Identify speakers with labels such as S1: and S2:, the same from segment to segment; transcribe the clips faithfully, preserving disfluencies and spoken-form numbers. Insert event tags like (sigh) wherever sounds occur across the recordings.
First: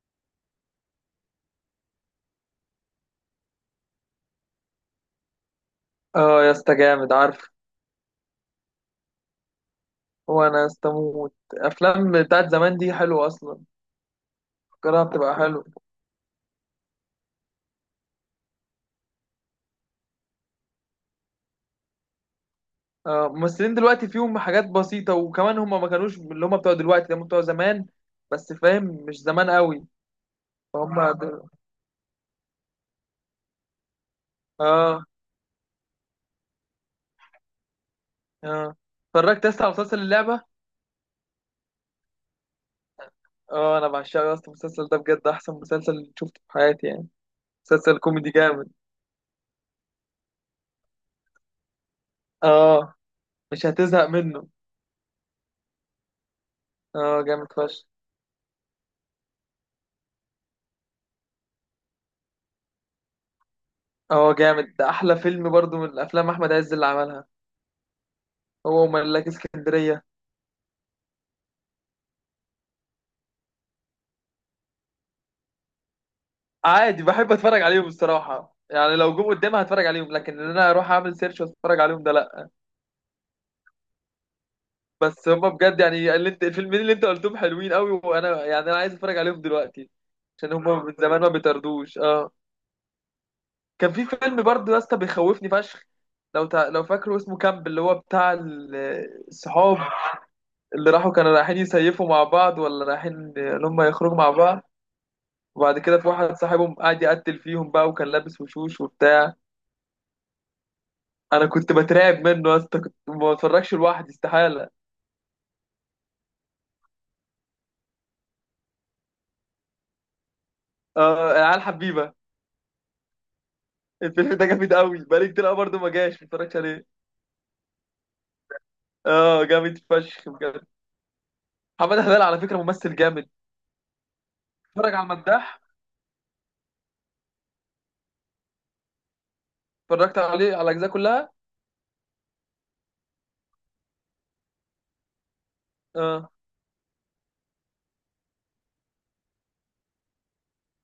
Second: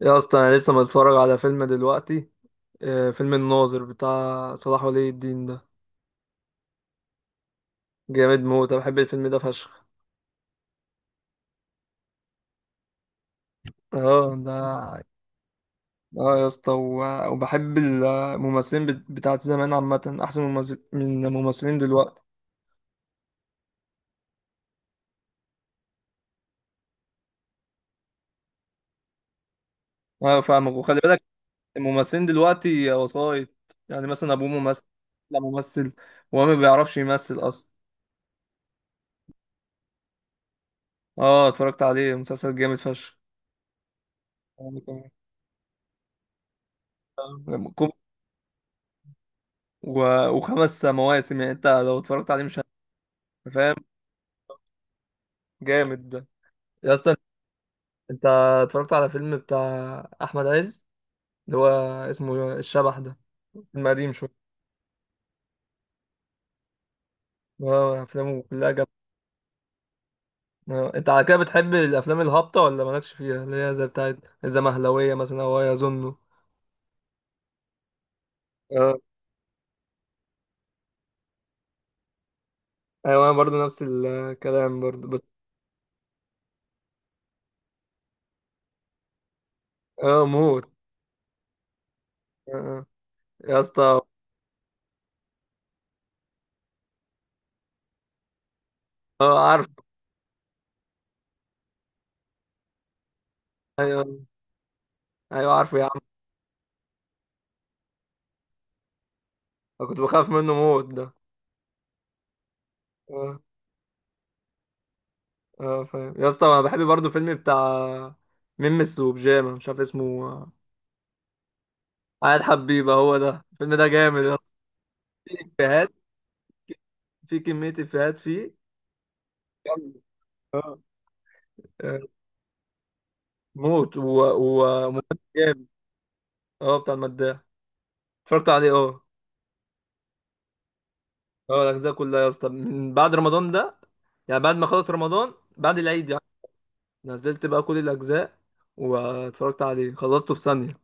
S1: يا اصلا انا لسه متفرج على فيلم دلوقتي. آه، فيلم الناظر بتاع صلاح ولي الدين ده.
S2: اه يا اسطى، جامد عارف.
S1: جامد موت، انا بحب الفيلم ده فشخ.
S2: هو انا استموت افلام بتاعت زمان دي حلوه اصلا،
S1: اه ده.
S2: فكرها بتبقى حلوه.
S1: اه يا اسطى و- وبحب الممثلين بت- بتاعت زمان عامة احسن ممثل من الممثلين دلوقتي.
S2: اه ممثلين دلوقتي فيهم حاجات بسيطه، وكمان هم ما كانوش اللي هم بتوع دلوقتي، هم بتوع زمان. بس فاهم، مش زمان قوي.
S1: اه فاهمك وخلي
S2: فهم
S1: بالك.
S2: دل...
S1: الممثلين دلوقتي وسايط، يعني مثلا ابوه ممثل،
S2: اه
S1: لا ممثل وهو ما بيعرفش يمثل اصلا.
S2: اه، اتفرجت لسه على مسلسل اللعبه.
S1: اه اتفرجت عليه، مسلسل جامد فشخ.
S2: اه انا بعشقه يا اسطى،
S1: يعني
S2: المسلسل ده
S1: كان-
S2: بجد احسن مسلسل شفته في حياتي يعني.
S1: كم-
S2: مسلسل كوميدي جامد.
S1: و... وخمس مواسم، يعني انت لو اتفرجت عليه مش
S2: اه مش
S1: فاهم.
S2: هتزهق منه.
S1: جامد ده يا اسطى.
S2: اه جامد فشخ.
S1: انت اتفرجت على فيلم بتاع احمد عز، اللي هو اسمه الشبح ده، فيلم قديم
S2: اه
S1: شويه.
S2: جامد ده، احلى فيلم برضو من الافلام احمد عز اللي عملها،
S1: اه افلامه كلها
S2: هو
S1: جامده.
S2: وملاك اسكندرية.
S1: اه، انت على كده بتحب الافلام الهابطه ولا مالكش فيها، اللي هي زي بتاعت الزمهلويه مثلا او يظنه.
S2: عادي بحب اتفرج عليهم الصراحة يعني،
S1: اه
S2: لو جم قدامي هتفرج عليهم، لكن ان انا اروح اعمل سيرش واتفرج عليهم ده لا.
S1: ايوه، انا برضه نفس الكلام برضه بس.
S2: بس هما بجد يعني اللي انت الفيلمين اللي انت قلتهم حلوين قوي، وانا يعني انا عايز اتفرج عليهم دلوقتي
S1: اه
S2: عشان
S1: موت.
S2: هما من زمان، ما بيطردوش. اه
S1: اه اه. يا
S2: كان
S1: اسطى.
S2: في فيلم برضه يا اسطى بيخوفني فشخ، لو تع... لو فاكره اسمه كامب، اللي هو بتاع ال-
S1: اه عارف.
S2: الصحاب اللي راحوا، كانوا رايحين يسيفوا مع بعض، ولا رايحين ان هم
S1: ايوه
S2: يخرجوا مع بعض.
S1: ايوه عارفه
S2: وبعد
S1: يا
S2: كده
S1: عم.
S2: في واحد صاحبهم قاعد يقتل فيهم بقى، وكان لابس وشوش وبتاع.
S1: انا كنت بخاف منه موت ده.
S2: انا كنت بترعب منه يا اسطى، كنت ما
S1: اه
S2: بتفرجش لوحدي استحاله.
S1: اه فاهم يا اسطى، انا بحب برضه فيلم بتاع ميمس وبيجامه، مش عارف اسمه.
S2: اه العيال حبيبه.
S1: عاد حبيبه، هو ده الفيلم ده جامد
S2: الفيلم
S1: يا اسطى.
S2: ده جامد قوي، بقالي
S1: في
S2: كتير قوي برضه ما
S1: افيهات،
S2: جاش ما اتفرجتش عليه.
S1: في كميه افيهات فيه.
S2: اه جامد
S1: جامدة.
S2: فشخ بجد.
S1: اه آه،
S2: محمد هلال على فكره ممثل جامد.
S1: موت
S2: اتفرج على
S1: وممثل
S2: المداح،
S1: جامد. اه بتاع المداح، اتفرجت عليه اه.
S2: اتفرجت عليه على الاجزاء كلها.
S1: اه الاجزاء كلها يا اسطى من بعد رمضان ده، يعني بعد ما خلص رمضان بعد العيد يعني.
S2: اه
S1: نزلت بقى كل الاجزاء واتفرجت عليه، خلصته في ثانيه.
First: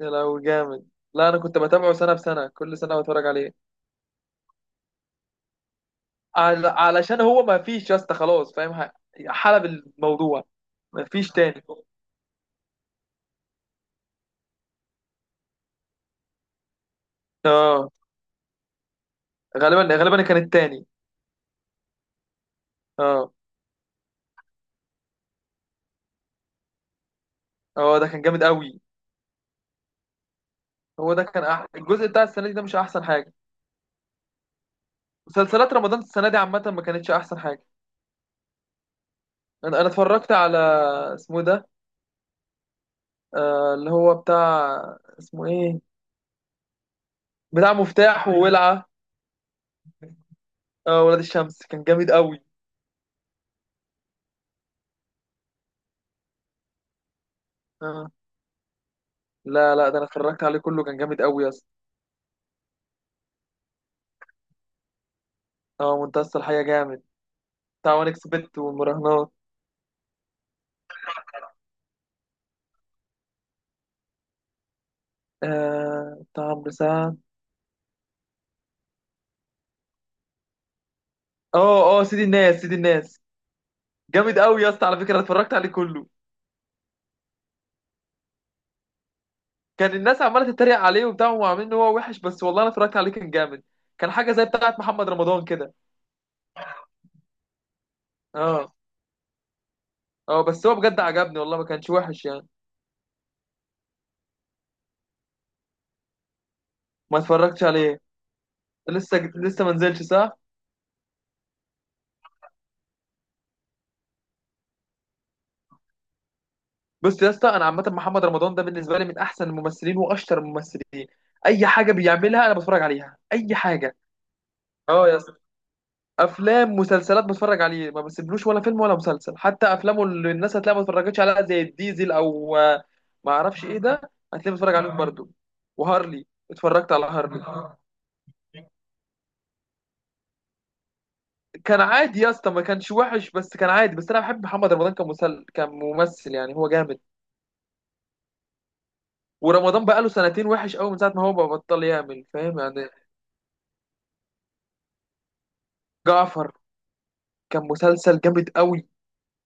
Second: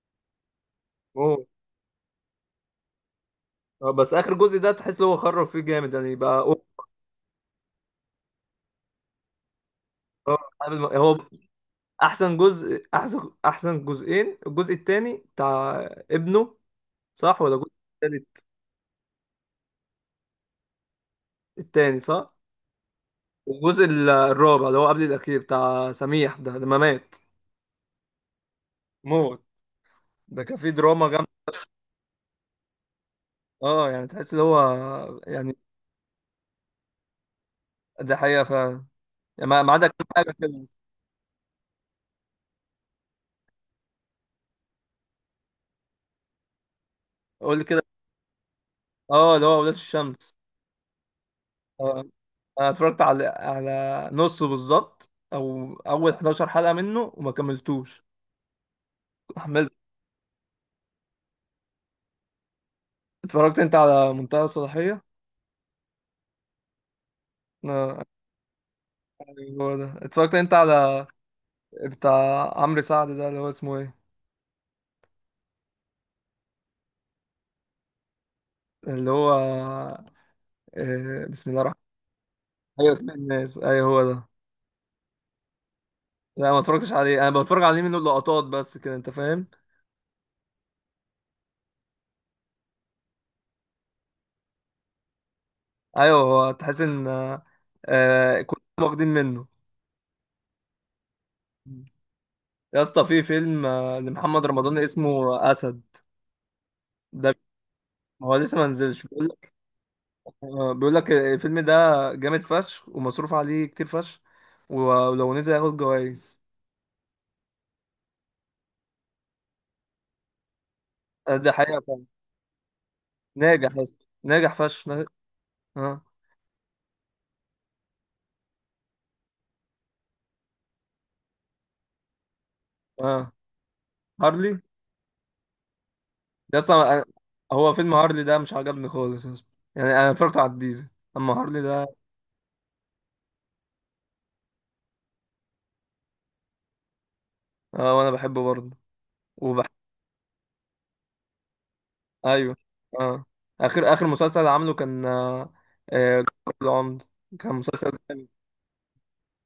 S2: يا لو جامد، لا انا
S1: موت.
S2: كنت بتابعه سنه بسنه، كل سنه بتفرج عليه.
S1: اه بس اخر جزء ده تحس ان هو خرب فيه جامد يعني بقى. أوه.
S2: عل- علشان هو ما فيش يا اسطى، خلاص فاهم، ح- حلب
S1: اه
S2: الموضوع،
S1: عامل-
S2: ما
S1: هو
S2: فيش تاني.
S1: احسن جزء، احسن احسن جزئين، الجزء الثاني بتاع ابنه، صح ولا الجزء
S2: اه
S1: التالت؟
S2: غالبا غالبا كان التاني.
S1: التاني صح.
S2: اه
S1: والجزء ال- الرابع اللي هو قبل الاخير بتاع سميح ده لما مات.
S2: اه ده كان جامد قوي.
S1: موت. ده كان فيه دراما
S2: هو ده
S1: جامده.
S2: كان أح... الجزء بتاع السنه دي ده مش احسن حاجه.
S1: اه يعني تحس اللي هو، يعني
S2: مسلسلات رمضان السنه دي عامه ما كانتش احسن حاجه.
S1: ده حقيقه فعلا. يعني ما ما
S2: انا
S1: عدا
S2: انا
S1: كام
S2: اتفرجت
S1: حاجه
S2: على
S1: كده.
S2: اسمه إيه ده، آه اللي هو بتاع اسمه ايه،
S1: قول لي
S2: بتاع
S1: كده.
S2: مفتاح وولعه.
S1: اه اللي هو ولاد الشمس.
S2: آه ولاد الشمس كان
S1: اه
S2: جامد قوي.
S1: انا اتفرجت على على نصه بالظبط، او اول حداشر حلقه منه وما كملتوش،
S2: آه.
S1: حملت.
S2: لا لا ده انا اتفرجت عليه كله، كان جامد قوي يا اسطى.
S1: اتفرجت انت على منتهى الصلاحيه؟
S2: اه منتصر الحياه جامد، بتاع
S1: اه،
S2: وان اكسبت والمراهنات.
S1: ايوه هو ده. اتفرجت انت على بتاع عمرو سعد ده، اللي هو اسمه ايه؟
S2: آه بتاع عمرو سعد.
S1: اللي هو آه، بسم الله الرحمن الرحيم.
S2: اه اه سيدي الناس، سيدي
S1: ايوه اسم
S2: الناس
S1: الناس، ايوه هو ده.
S2: جامد قوي يا اسطى، على فكره أنا اتفرجت عليه كله.
S1: لا ما اتفرجتش عليه، انا بتفرج عليه منه لقطات بس كده، انت فاهم.
S2: كان الناس عماله تتريق عليه وبتاع وعاملين ان هو وحش، بس والله انا اتفرجت عليه كان جامد. كان حاجه زي بتاعه محمد رمضان كده.
S1: ايوه هو تحس ان آه، آه، كلهم
S2: اه
S1: واخدين منه.
S2: اه بس هو بجد عجبني والله، ما كانش وحش يعني.
S1: يا اسطى في فيلم آه، لمحمد رمضان اسمه اسد
S2: ما
S1: ده،
S2: اتفرجتش عليه.
S1: هو لسه ما نزلش.
S2: لسه
S1: بيقول لك
S2: لسه ما نزلش صح.
S1: آه، بيقول لك الفيلم ده جامد فشخ ومصروف عليه كتير فشخ، ولو نزل هياخد جوائز.
S2: بص يا اسطى، انا عامه محمد رمضان ده بالنسبه لي من احسن الممثلين واشطر الممثلين.
S1: آه، ده
S2: اي
S1: حقيقة
S2: حاجه
S1: فعلا.
S2: بيعملها انا بتفرج عليها، اي
S1: ناجح يا
S2: حاجه.
S1: اسطى ناجح فشخ نا-
S2: اه يا اسطى،
S1: اه
S2: افلام مسلسلات بتفرج عليه ما بسيبلوش ولا فيلم ولا مسلسل. حتى افلامه اللي الناس هتلاقيها ما اتفرجتش عليها، زي الديزل او آه،
S1: اه.
S2: ما اعرفش ايه ده،
S1: هارلي.
S2: هتلاقيه بتفرج عليهم برضو. وهارلي،
S1: يا
S2: اتفرجت
S1: اسطى
S2: على
S1: أنا-
S2: هارلي.
S1: هو فيلم هارلي ده مش عجبني خالص يا اسطى، يعني انا اتفرجت على الديزل اما هارلي
S2: كان
S1: ده.
S2: عادي يا اسطى، ما كانش وحش، بس كان عادي، بس انا بحب محمد رمضان كمسل كممثل يعني، هو جامد.
S1: اه وانا بحبه برضه وبح...
S2: ورمضان بقى له سنتين وحش قوي من ساعه ما هو بطل يعمل،
S1: ايوه
S2: فاهم يعني.
S1: اه. اخر اخر مسلسل عامله كان آه، آه،
S2: جعفر
S1: جعفر العمدة، كان
S2: كان
S1: مسلسل
S2: مسلسل
S1: جامد.
S2: جامد قوي،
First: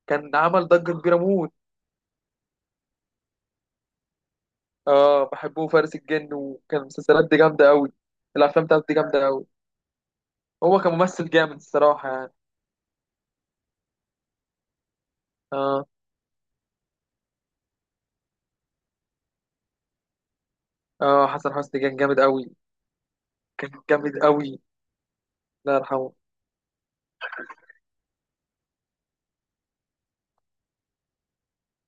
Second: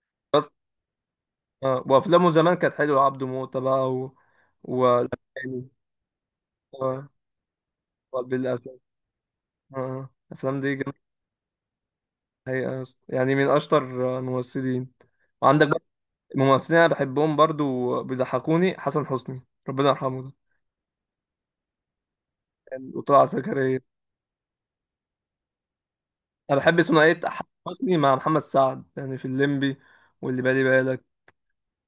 S2: كان
S1: بس
S2: عمل ضجه كبيره موت.
S1: اه وافلامه زمان كانت حلوه، عبده موته بقى و و
S2: اه بحبه فارس الجن، وكان
S1: اه
S2: المسلسلات دي جامده قوي.
S1: وقلب
S2: الافلام
S1: الاسد.
S2: بتاعته دي جامده قوي.
S1: اه آه، الافلام دي
S2: هو
S1: جامده.
S2: كممثل جامد الصراحة يعني.
S1: الحقيقة يا اسطى. يعني من اشطر آه، الممثلين. وعندك بقى
S2: اه
S1: ممثلين انا بحبهم برضه وبيضحكوني، حسن حسني ربنا يرحمه،
S2: اه حسن حسني كان جامد قوي،
S1: وطلع
S2: كان
S1: زكريا.
S2: جامد قوي، الله يرحمه.
S1: انا بحب ثنائيه احمد حسني مع محمد سعد يعني في الليمبي واللي بالي بالك.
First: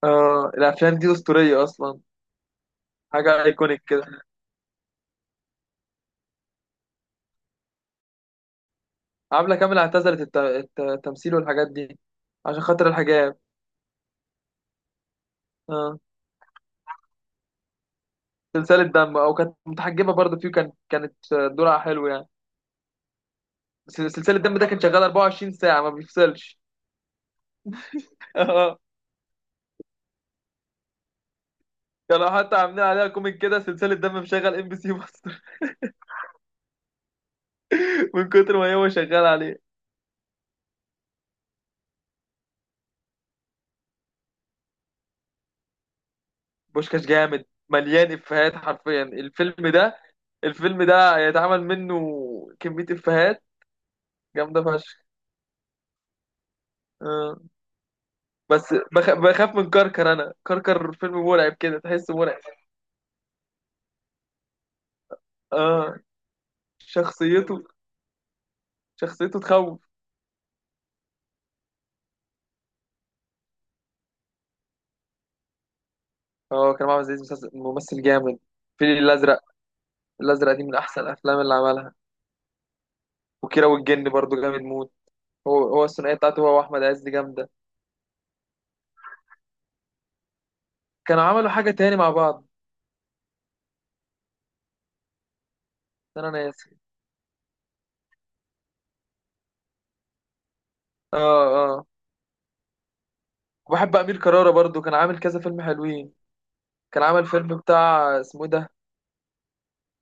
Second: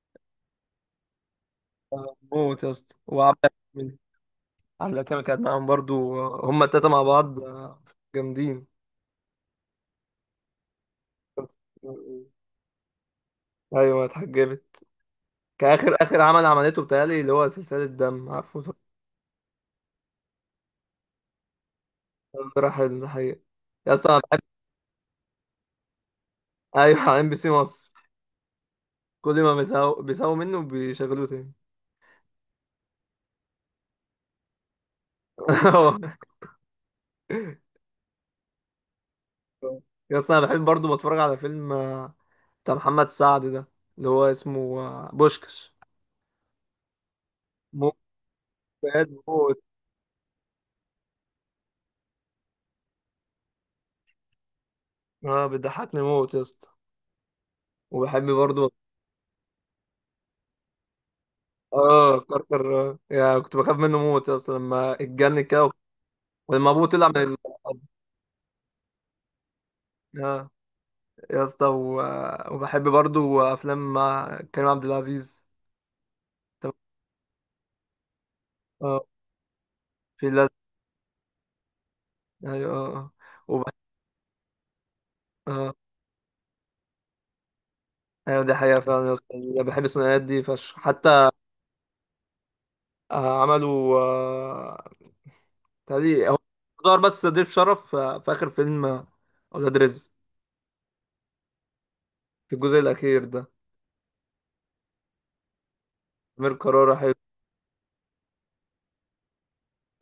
S2: اه الأفلام دي أسطورية أصلا،
S1: موت يا اسطى. وعبله
S2: حاجة أيكونيك
S1: كامل،
S2: كده.
S1: عبله كامل كانت معاهم برضو، هما التلاته مع بعض جامدين.
S2: عبلة كامل اعتزلت الت- الت- التمثيل والحاجات دي عشان خاطر الحجاب.
S1: ايوه اتحجبت. كاخر
S2: اه
S1: اخر عمل عملته بتهيألي اللي هو سلسله دم، عارفه.
S2: سلسلة دم، أو كانت متحجبة برضه فيه، كان كانت دورها حلو يعني.
S1: راح الحقيقه. يا
S2: بس
S1: اسطى انا
S2: سلسلة
S1: بحب.
S2: دم ده كان شغال اربعة وعشرين ساعة ما بيفصلش.
S1: ايوه على ام بي سي مصر.
S2: (laughs) اه
S1: كل ما بيساووا بيساووا منه بيشغلوه تاني.
S2: كانوا حتى عاملين عليها كوميك كده، سلسلة دم مشغل ام بي سي مصر.
S1: (laughs)
S2: (laughs) من كتر ما هو شغال عليه.
S1: يا اسطى انا بحب برضو بتفرج على فيلم بتاع محمد سعد ده، اللي هو اسمه آه، بوشكش.
S2: بوشكاش جامد،
S1: موت،
S2: مليان افيهات حرفيا
S1: بجد موت.
S2: الفيلم ده. الفيلم ده هيتعمل منه كمية افيهات جامدة فشخ.
S1: اه بيضحكني موت يا اسطى.
S2: آه.
S1: وبحب برضه
S2: بس بخ... بخاف من كركر، انا كركر فيلم مرعب كده، تحسه
S1: اه
S2: مرعب.
S1: كركر. آه. يعني كنت بخاف منه موت يا اسطى لما اتجنن كده و-
S2: اه
S1: ولما ابوه طلع من ال...
S2: شخصيته، شخصيته تخوف.
S1: اه. يا اسطى و... آه، وبحب برضه افلام مع كريم عبد العزيز.
S2: اه
S1: طب-
S2: كريم عبد العزيز مسلسل- ممثل جامد. الفيل
S1: اه
S2: الازرق،
S1: في لازم.
S2: الازرق دي من احسن الافلام اللي عملها.
S1: ايوه اه آه.
S2: وكيرة
S1: وبح...
S2: والجن برضو جامد موت. هو
S1: اه
S2: هو الثنائيه بتاعته هو واحمد عز دي جامده.
S1: ايوه، دي حقيقة فعلا يا اسطى، بحب الثنائيات دي فشخ
S2: كانوا
S1: حتى.
S2: عملوا حاجه تاني مع بعض،
S1: آه، عملوا آه،
S2: بس
S1: تهيألي
S2: انا
S1: هو
S2: ناسي.
S1: دار بس ضيف شرف في في آخر فيلم، أولاد رزق،
S2: اه اه
S1: في الجزء الأخير ده.
S2: وبحب امير كرارة برضو، كان عامل كذا فيلم حلوين.
S1: أمير كرارة
S2: كان
S1: حلو.
S2: عامل فيلم بتاع اسمه إيه ده،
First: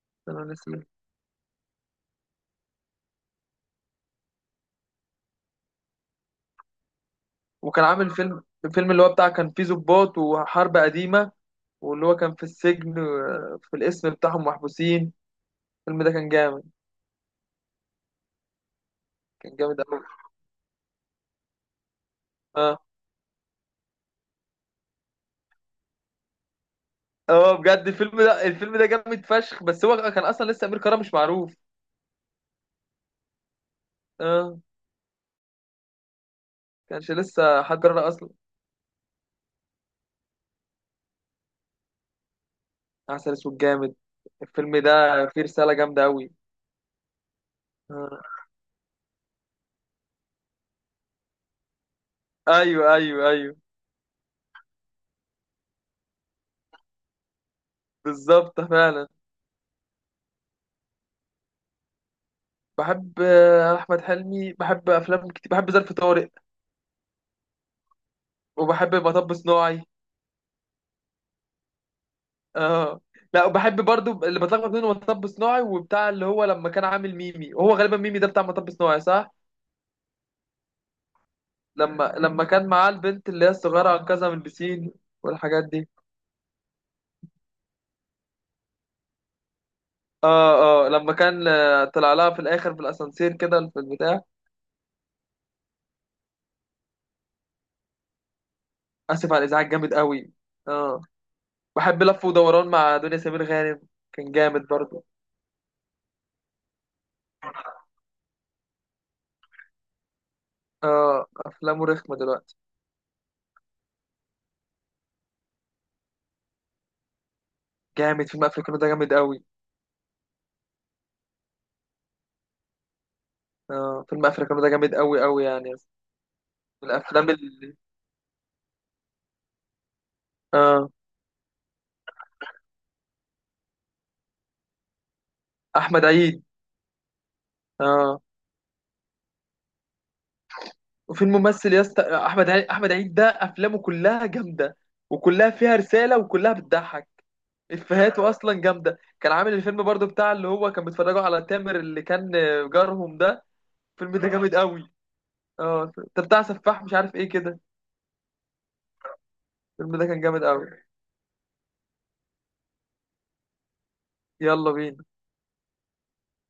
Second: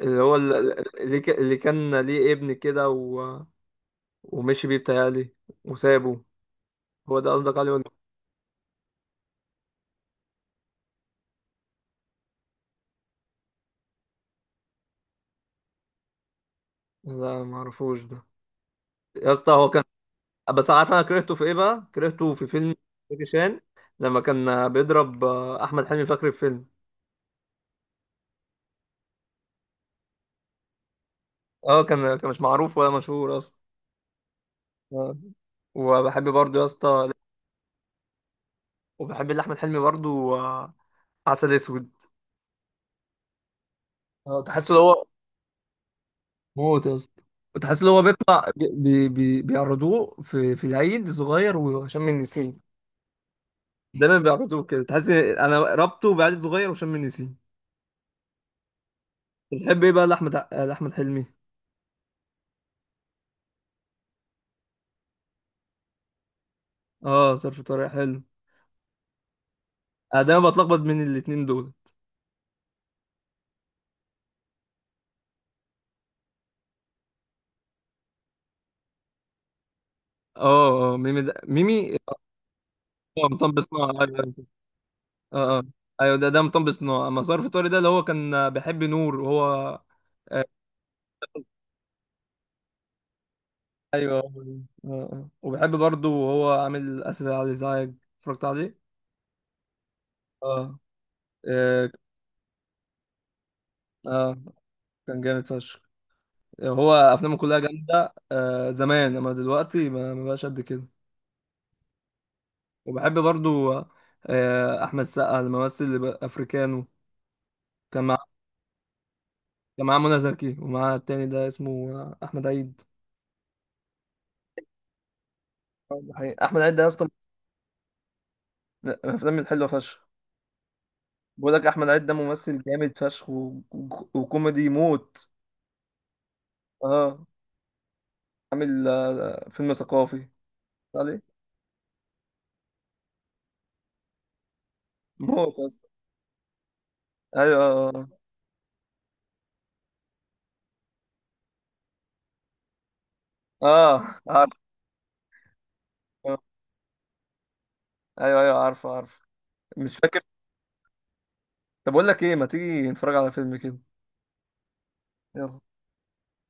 S1: اللي هو
S2: انا
S1: ال-
S2: نسيت.
S1: ال- اللي ك- اللي كان ليه ابن كده و... ومشي بيه بتهيألي وسابه، هو ده قصدك عليه ولا؟
S2: وكان عامل فيلم، الفيلم اللي هو بتاع كان فيه ضباط وحرب قديمة، واللي هو كان في السجن، آه، في الاسم بتاعهم محبوسين. الفيلم ده كان جامد،
S1: لا معرفوش ده. يا اسطى
S2: كان
S1: هو
S2: جامد
S1: كان،
S2: قوي.
S1: بس عارف أنا كرهته في إيه بقى؟ كرهته في فيلم
S2: اه
S1: زكي شان لما كان بيضرب أحمد حلمي في آخر الفيلم.
S2: اه بجد الفيلم ده، الفيلم ده جامد فشخ، بس هو كان اصلا لسه امير كرارة مش معروف.
S1: اه كان كان مش معروف ولا مشهور أصلا.
S2: اه
S1: آه. وبحب برضه يا اسطى،
S2: كانش لسه حد كرارة اصلا.
S1: وبحب اللي أحمد حلمي برضه آه، عسل أسود.
S2: عسل اسود جامد،
S1: اه تحس ان
S2: الفيلم
S1: هو،
S2: ده فيه رسالة جامدة قوي.
S1: موت يا اسطى، تحس ان هو
S2: آه.
S1: بيطلع بي بي بي- بيعرضوه في في العيد صغير وشم النسيم.
S2: ايوه ايوه ايوه،
S1: دايما بيعرضوه كده، تحس إن انا ربطه بعيد صغير وشم النسيم.
S2: بالظبط فعلا.
S1: بتحب ايه بقى لاحمد ع- لاحمد حلمي؟
S2: بحب آه، احمد حلمي، بحب افلام كتير، بحب ظرف طارق
S1: اه ظرف طارق حلو.
S2: وبحب مطب صناعي.
S1: انا دايما بتلخبط بين الاتنين دول.
S2: اه لا وبحب برضو اللي بتلخبط بينه مطب صناعي وبتاع، اللي هو لما كان عامل ميمي، وهو غالبا ميمي ده بتاع مطب صناعي صح،
S1: اه اه ميمي ده ميمي.
S2: لما لما كان معاه
S1: اه
S2: البنت اللي هي
S1: مطب صناعي،
S2: الصغيره
S1: ايوه
S2: انقذها من
S1: أيوة.
S2: البسين
S1: اه اه
S2: والحاجات دي.
S1: ايوه ده ده مطب صناعي، اما ظرف طارق ده اللي هو كان بيحب نور وهو
S2: اه
S1: آه،
S2: اه لما كان آه، طلع لها في الاخر في الاسانسير كده في
S1: ايوه
S2: البتاع.
S1: اه اه آه. وبيحب برضه وهو عامل اسف على الازعاج، اتفرجت عليه
S2: اسف على الازعاج جامد قوي.
S1: اه.
S2: اه
S1: إيه،
S2: بحب لف ودوران مع دنيا سمير غانم، كان
S1: اه
S2: جامد برضو.
S1: كان جامد فشخ. هو افلامه كلها جامده آه زمان، اما دلوقتي ما ما بقاش قد كده.
S2: اه افلامه رخمه دلوقتي.
S1: وبحب برضو آه احمد سقا، الممثل اللي بقى افريكانو، كان مع،
S2: جامد، فيلم افريكانو ده جامد قوي.
S1: كان معاه منى زكي ومعاه التاني ده اسمه آه، احمد عيد.
S2: اه فيلم افريكانو ده جامد قوي قوي يعني،
S1: آه، ده حقيقي. احمد عيد ده يا
S2: من
S1: اسطى
S2: الافلام اللي
S1: من الافلام الحلوه فشخ.
S2: اه
S1: بقول لك احمد عيد ده ممثل جامد فشخ و... و- وكوميدي موت.
S2: احمد عيد.
S1: اه
S2: اه
S1: عامل آه، فيلم ثقافي عليه.
S2: وفي الممثل يا اسطى، آه، احمد عيد، احمد عيد ده افلامه كلها جامده، وكلها
S1: موت يا
S2: فيها
S1: اسطى.
S2: رساله وكلها بتضحك.
S1: ايوه اه
S2: افيهاته اصلا جامده. كان عامل الفيلم برضو بتاع، اللي هو كان بيتفرجوا على تامر اللي كان جارهم ده. الفيلم
S1: آه،
S2: ده
S1: عارف.
S2: جامد قوي. اه ده بتاع سفاح مش عارف ايه كده.
S1: ايوه ايوه عارفه عارفه، مش
S2: الفيلم ده
S1: فاكر.
S2: كان جامد قوي.
S1: طب اقول لك ايه، ما تيجي نتفرج على فيلم كده؟
S2: يلا بينا.
S1: يلا.